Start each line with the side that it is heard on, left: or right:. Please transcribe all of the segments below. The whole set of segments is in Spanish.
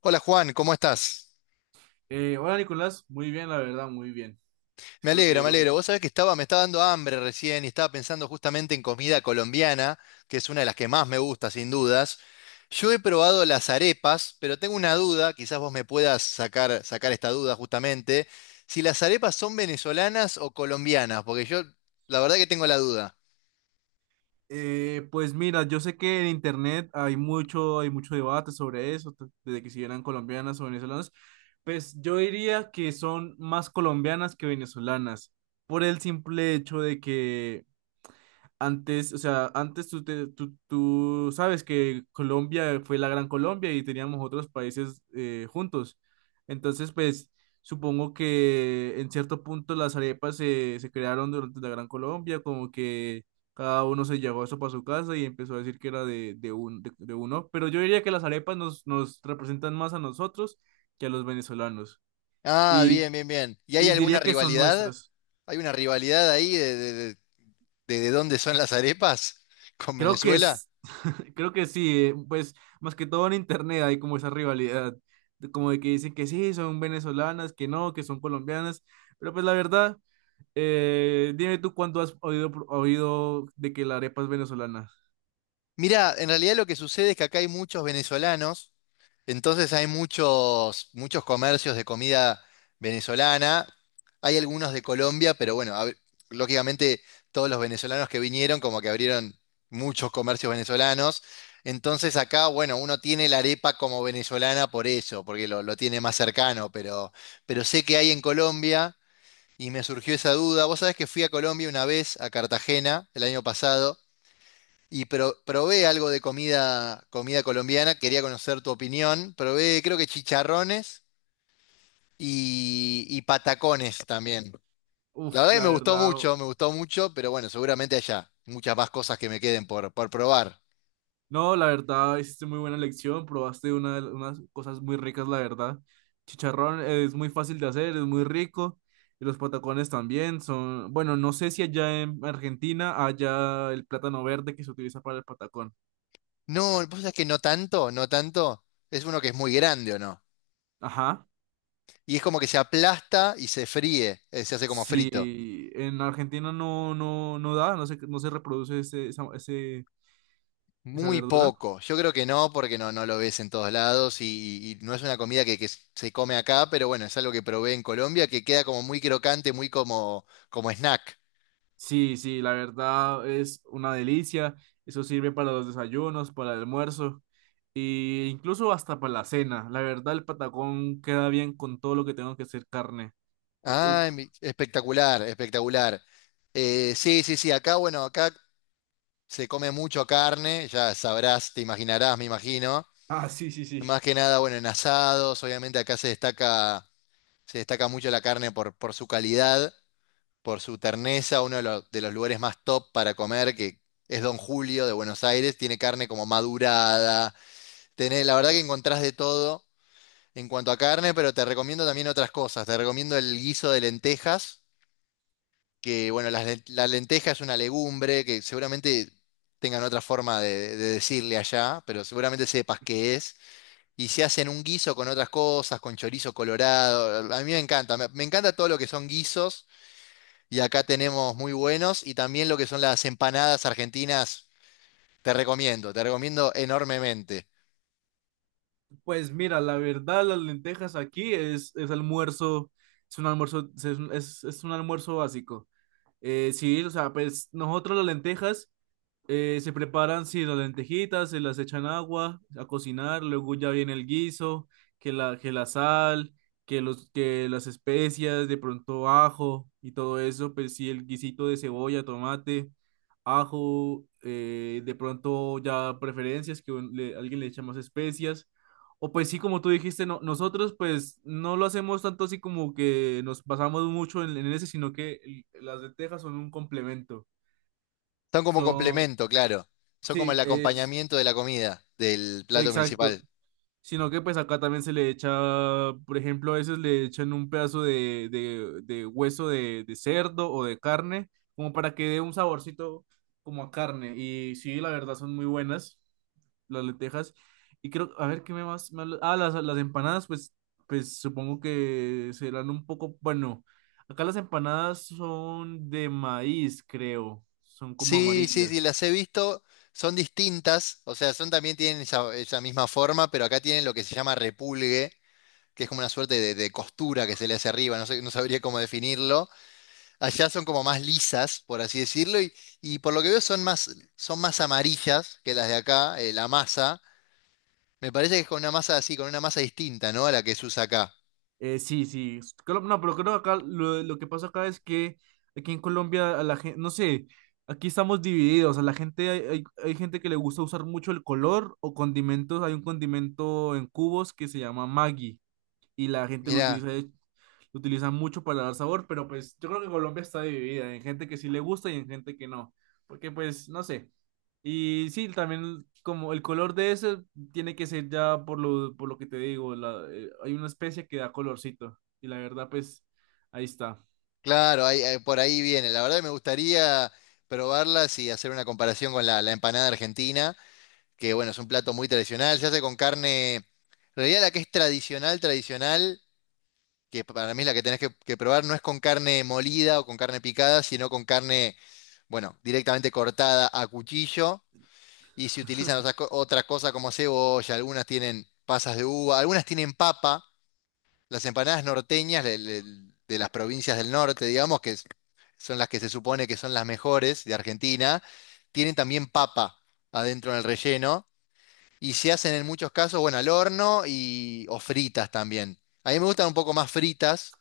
left: Hola Juan, ¿cómo estás?
right: Hola Nicolás, muy bien, la verdad, muy bien.
left: Me
right: Espero
left: alegro,
right: que
left: me
right: lo
left: alegro. Vos
right: mismo.
left: sabés que estaba, me estaba dando hambre recién y estaba pensando justamente en comida colombiana, que es una de las que más me gusta, sin dudas. Yo he probado las arepas, pero tengo una duda, quizás vos me puedas sacar esta duda justamente, si las arepas son venezolanas o colombianas, porque yo la verdad que tengo la duda.
right: Pues mira, yo sé que en internet hay mucho debate sobre eso, desde que si eran colombianas o venezolanas. Pues yo diría que son más colombianas que venezolanas, por el simple hecho de que antes, o sea, antes tú sabes que Colombia fue la Gran Colombia y teníamos otros países juntos. Entonces, pues supongo que en cierto punto las arepas se crearon durante la Gran Colombia, como que cada uno se llevó eso para su casa y empezó a decir que era de uno. Pero yo diría que las arepas nos representan más a nosotros que a los venezolanos.
left: Ah,
right: Y,
left: bien, bien, bien. ¿Y hay
right: y
left: alguna
right: diría que son
left: rivalidad?
right: nuestras.
left: ¿Hay una rivalidad ahí de dónde son las arepas con
right: Creo que
left: Venezuela?
right: Creo que sí, pues más que todo en internet hay como esa rivalidad, como de que dicen que sí, son venezolanas, que no, que son colombianas, pero pues la verdad, dime tú cuándo has oído de que la arepa es venezolana.
left: Mira, en realidad lo que sucede es que acá hay muchos venezolanos, entonces hay muchos, muchos comercios de comida venezolana, hay algunos de Colombia, pero bueno, a ver, lógicamente todos los venezolanos que vinieron como que abrieron muchos comercios venezolanos, entonces acá, bueno, uno tiene la arepa como venezolana por eso, porque lo tiene más cercano, pero sé que hay en Colombia y me surgió esa duda. Vos sabés que fui a Colombia una vez, a Cartagena, el año pasado. Y probé algo de comida, comida colombiana, quería conocer tu opinión. Probé, creo que chicharrones y patacones también. La
right: Uf,
left: verdad que
right: la verdad,
left: me gustó mucho, pero bueno, seguramente allá muchas más cosas que me queden por probar.
right: no, la verdad, hiciste muy buena lección, probaste unas cosas muy ricas, la verdad. Chicharrón es muy fácil de hacer, es muy rico, y los patacones también son, bueno, no sé si allá en Argentina haya el plátano verde que se utiliza para el patacón.
left: No, vos sabés que no tanto, no tanto. Es uno que es muy grande, ¿o no?
right: Ajá.
left: Y es como que se aplasta y se fríe, se hace como frito.
right: Si en Argentina no, no da, no se reproduce esa
left: Muy
right: verdura.
left: poco. Yo creo que no, porque no, no lo ves en todos lados y, y no es una comida que se come acá, pero bueno, es algo que probé en Colombia que queda como muy crocante, muy como, como snack.
right: Sí, sí, la verdad es una delicia. Eso sirve para los desayunos, para el almuerzo e incluso hasta para la cena. La verdad, el patacón queda bien con todo lo que tengo que hacer carne. Que, uf.
left: Ah, espectacular, espectacular. Sí, sí, sí, acá, bueno, acá se come mucho carne, ya sabrás, te imaginarás, me imagino.
right: Ah, sí, sí,
left: Más
right: sí.
left: que nada, bueno, en asados, obviamente acá se destaca mucho la carne por su calidad. Por su terneza, uno de los lugares más top para comer, que es Don Julio de Buenos Aires, tiene carne como madurada, la verdad que encontrás de todo en cuanto a carne, pero te recomiendo también otras cosas, te recomiendo el guiso de lentejas, que bueno, la lenteja es una legumbre que seguramente tengan otra forma de decirle allá, pero seguramente sepas qué es. Y se hacen un guiso con otras cosas, con chorizo colorado. A mí me encanta, me encanta todo lo que son guisos. Y acá tenemos muy buenos y también lo que son las empanadas argentinas, te recomiendo enormemente.
right: Pues mira, la verdad, las lentejas aquí es almuerzo, es un almuerzo, es un almuerzo básico. Sí, o sea, pues nosotros las lentejas. Se preparan, sí, las lentejitas, se las echan agua a cocinar, luego ya viene el guiso, que la sal, que las especias, de pronto ajo y todo eso, pues sí, el guisito de cebolla, tomate, ajo, de pronto ya preferencias, que alguien le echa más especias. O pues sí, como tú dijiste, no, nosotros pues no lo hacemos tanto así como que nos basamos mucho en ese, sino que las lentejas son un complemento.
left: Son como complemento, claro. Son como
right: Sí,
left: el
right: es
left: acompañamiento de la comida, del plato
right: exacto.
left: principal.
right: Sino que pues acá también se le echa, por ejemplo, a veces le echan un pedazo de hueso de cerdo o de carne, como para que dé un saborcito como a carne. Y sí, la verdad son muy buenas las lentejas. Y creo, a ver, ¿qué me más? Ah, las empanadas, pues, pues supongo que serán un poco, bueno, acá las empanadas son de maíz, creo. Son como
left: Sí, sí, sí,
right: amarillas.
left: las he visto. Son distintas, o sea, son también tienen esa, esa misma forma, pero acá tienen lo que se llama repulgue, que es como una suerte de costura que se le hace arriba, no sé, no sabría cómo definirlo. Allá son como más lisas, por así decirlo, y por lo que veo son más amarillas que las de acá, la masa. Me parece que es con una masa así, con una masa distinta, ¿no? A la que se usa acá.
right: Sí, sí. No, pero creo que acá lo que pasa acá es que aquí en Colombia a la gente, no sé, aquí estamos divididos. A la gente hay gente que le gusta usar mucho el color o condimentos. Hay un condimento en cubos que se llama Maggi y la gente
left: Mirá,
right: lo utiliza mucho para dar sabor, pero pues yo creo que Colombia está dividida en gente que sí le gusta y en gente que no, porque pues no sé. Y sí, también como el color de ese tiene que ser ya por lo que te digo, hay una especie que da colorcito y la verdad pues ahí está.
left: claro, por ahí viene. La verdad que me gustaría probarlas y hacer una comparación con la, la empanada argentina, que bueno, es un plato muy tradicional, se hace con carne, en realidad la que es tradicional, tradicional. Que para mí la que tenés que probar no es con carne molida o con carne picada, sino con carne, bueno, directamente cortada a cuchillo. Y si utilizan otras, otras cosas como cebolla, algunas tienen pasas de uva, algunas tienen papa. Las empanadas norteñas de las provincias del norte, digamos, son las que se supone que son las mejores de Argentina, tienen también papa adentro en el relleno. Y se hacen en muchos casos, bueno, al horno y, o fritas también. A mí me gustan un poco más fritas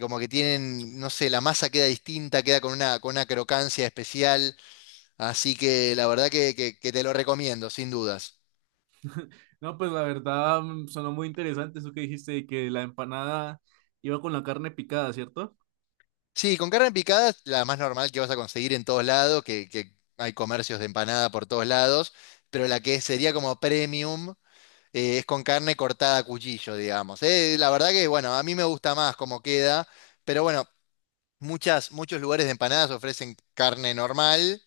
left: como que tienen, no sé, la masa queda distinta, queda con una crocancia especial, así que la verdad que, que te lo recomiendo, sin dudas.
right: No, pues la verdad sonó muy interesante eso que dijiste de que la empanada iba con la carne picada, ¿cierto?
left: Sí, con carne picada, la más normal que vas a conseguir en todos lados, que hay comercios de empanada por todos lados, pero la que sería como premium es con carne cortada a cuchillo, digamos. La verdad que, bueno, a mí me gusta más cómo queda, pero bueno, muchas, muchos lugares de empanadas ofrecen carne normal.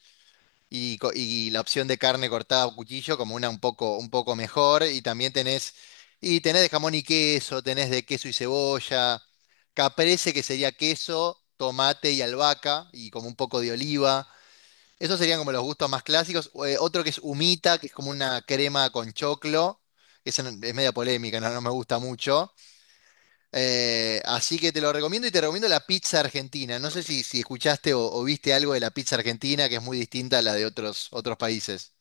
left: Y, y la opción de carne cortada a cuchillo como una un poco mejor. Y también tenés, y tenés de jamón y queso, tenés de queso y cebolla, caprese que sería queso, tomate y albahaca y como un poco de oliva. Esos serían como los gustos más clásicos. O, otro que es humita, que es como una crema con choclo. Esa es media polémica, no, no me gusta mucho. Así que te lo recomiendo y te recomiendo la pizza argentina. No sé si, si escuchaste o viste algo de la pizza argentina, que es muy distinta a la de otros, otros países.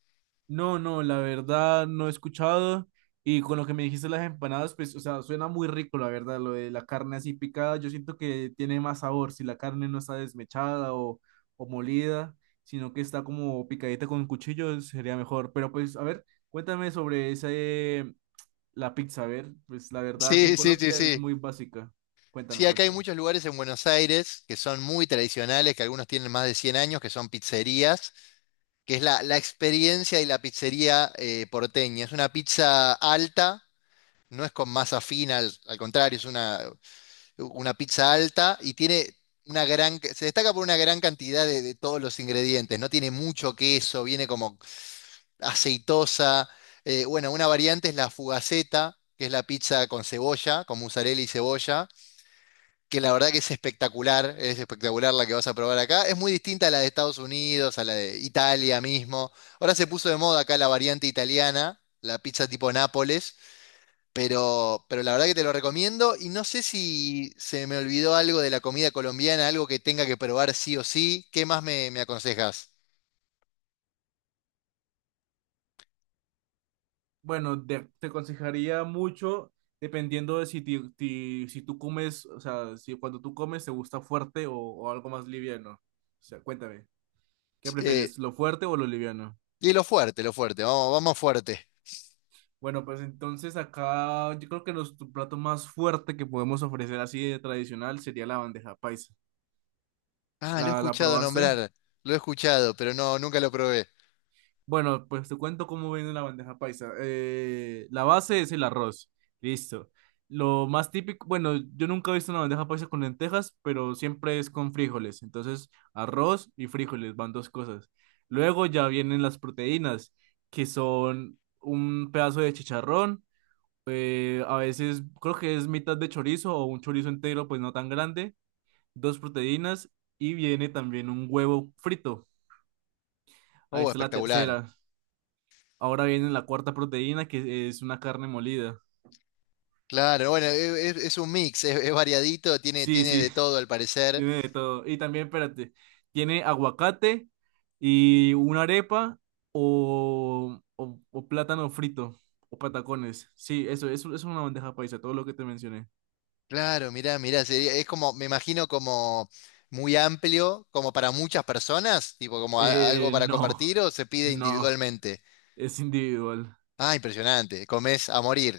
right: No, no, la verdad no he escuchado. Y con lo que me dijiste las empanadas, pues, o sea, suena muy rico, la verdad, lo de la carne así picada. Yo siento que tiene más sabor si la carne no está desmechada o molida, sino que está como picadita con cuchillo, sería mejor. Pero pues, a ver, cuéntame sobre ese, la pizza, a ver, pues la verdad aquí en
left: Sí, sí, sí,
right: Colombia es
left: sí.
right: muy básica. Cuéntame,
left: Sí, acá hay
right: cuéntame.
left: muchos lugares en Buenos Aires que son muy tradicionales, que algunos tienen más de 100 años, que son pizzerías, que es la, la experiencia y la pizzería porteña. Es una pizza alta, no es con masa fina, al, al contrario, es una pizza alta y tiene una gran, se destaca por una gran cantidad de todos los ingredientes, no tiene mucho queso, viene como aceitosa. Bueno, una variante es la fugaceta, que es la pizza con cebolla, con mozzarella y cebolla, que la verdad que es espectacular la que vas a probar acá. Es muy distinta a la de Estados Unidos, a la de Italia mismo. Ahora se puso de moda acá la variante italiana, la pizza tipo Nápoles, pero la verdad que te lo recomiendo y no sé si se me olvidó algo de la comida colombiana, algo que tenga que probar sí o sí. ¿Qué más me, me aconsejas?
right: Bueno, te aconsejaría mucho dependiendo de si tú comes, o sea, si cuando tú comes te gusta fuerte o algo más liviano. O sea, cuéntame, ¿qué
left: Eh,
right: prefieres, lo fuerte o lo liviano?
left: y lo fuerte, vamos, vamos fuerte.
right: Bueno, pues entonces acá yo creo que nuestro plato más fuerte que podemos ofrecer así de tradicional sería la bandeja paisa.
left: Ah, lo he
right: ¿La, la
left: escuchado
right: probaste?
left: nombrar, lo he escuchado, pero no, nunca lo probé.
right: Bueno, pues te cuento cómo viene una bandeja paisa. La base es el arroz. Listo. Lo más típico, bueno, yo nunca he visto una bandeja paisa con lentejas, pero siempre es con frijoles. Entonces, arroz y frijoles van dos cosas. Luego ya vienen las proteínas, que son un pedazo de chicharrón. Eh, a veces creo que es mitad de chorizo o un chorizo entero, pues no tan grande. Dos proteínas y viene también un huevo frito. Ahí
left: Oh,
right: está la
left: espectacular.
right: tercera. Ahora viene la cuarta proteína, que es una carne molida.
left: Claro, bueno, es un mix, es variadito, tiene,
right: Sí,
left: tiene
right: sí,
left: de todo al parecer.
right: tiene de todo. Y también, espérate, tiene aguacate y una arepa o o plátano frito o patacones. Sí, eso es una bandeja paisa, todo lo que te mencioné.
left: Claro, mirá, mirá, sería, es como, me imagino como muy amplio, como para muchas personas, tipo como algo para
right: No,
left: compartir o se pide
right: no,
left: individualmente.
right: es individual.
left: Ah, impresionante. Comés a morir.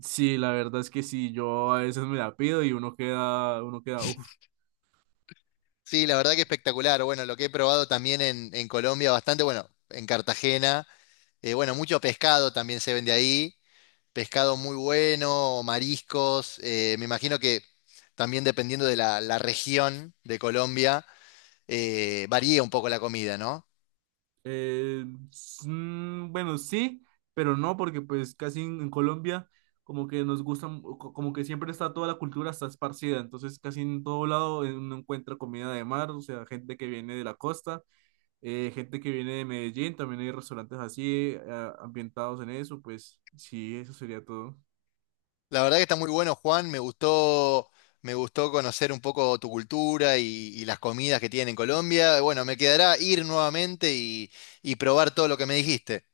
right: Sí, la verdad es que sí, yo a veces me la pido y uno queda, uff.
left: Sí, la verdad que espectacular. Bueno, lo que he probado también en Colombia bastante, bueno, en Cartagena. Bueno, mucho pescado también se vende ahí. Pescado muy bueno, mariscos. Me imagino que también dependiendo de la, la región de Colombia, varía un poco la comida, ¿no?
right: Eh, bueno, sí, pero no, porque pues en Colombia como que nos gusta, como que siempre está toda la cultura está esparcida, entonces casi en todo lado uno encuentra comida de mar, o sea, gente que viene de la costa, gente que viene de Medellín, también hay restaurantes así ambientados en eso, pues sí, eso sería todo.
left: La verdad que está muy bueno, Juan. Me gustó conocer un poco tu cultura y las comidas que tienen en Colombia. Bueno, me quedará ir nuevamente y probar todo lo que me dijiste.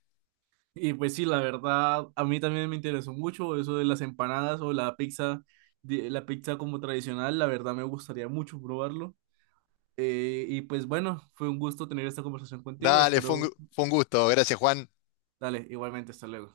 right: Y pues sí, la verdad, a mí también me interesó mucho eso de las empanadas o la pizza, la pizza como tradicional, la verdad me gustaría mucho probarlo. Y pues bueno, fue un gusto tener esta conversación contigo.
left: Dale, fue un,
right: Espero,
left: fue un gusto. Gracias, Juan.
right: dale, igualmente, hasta luego.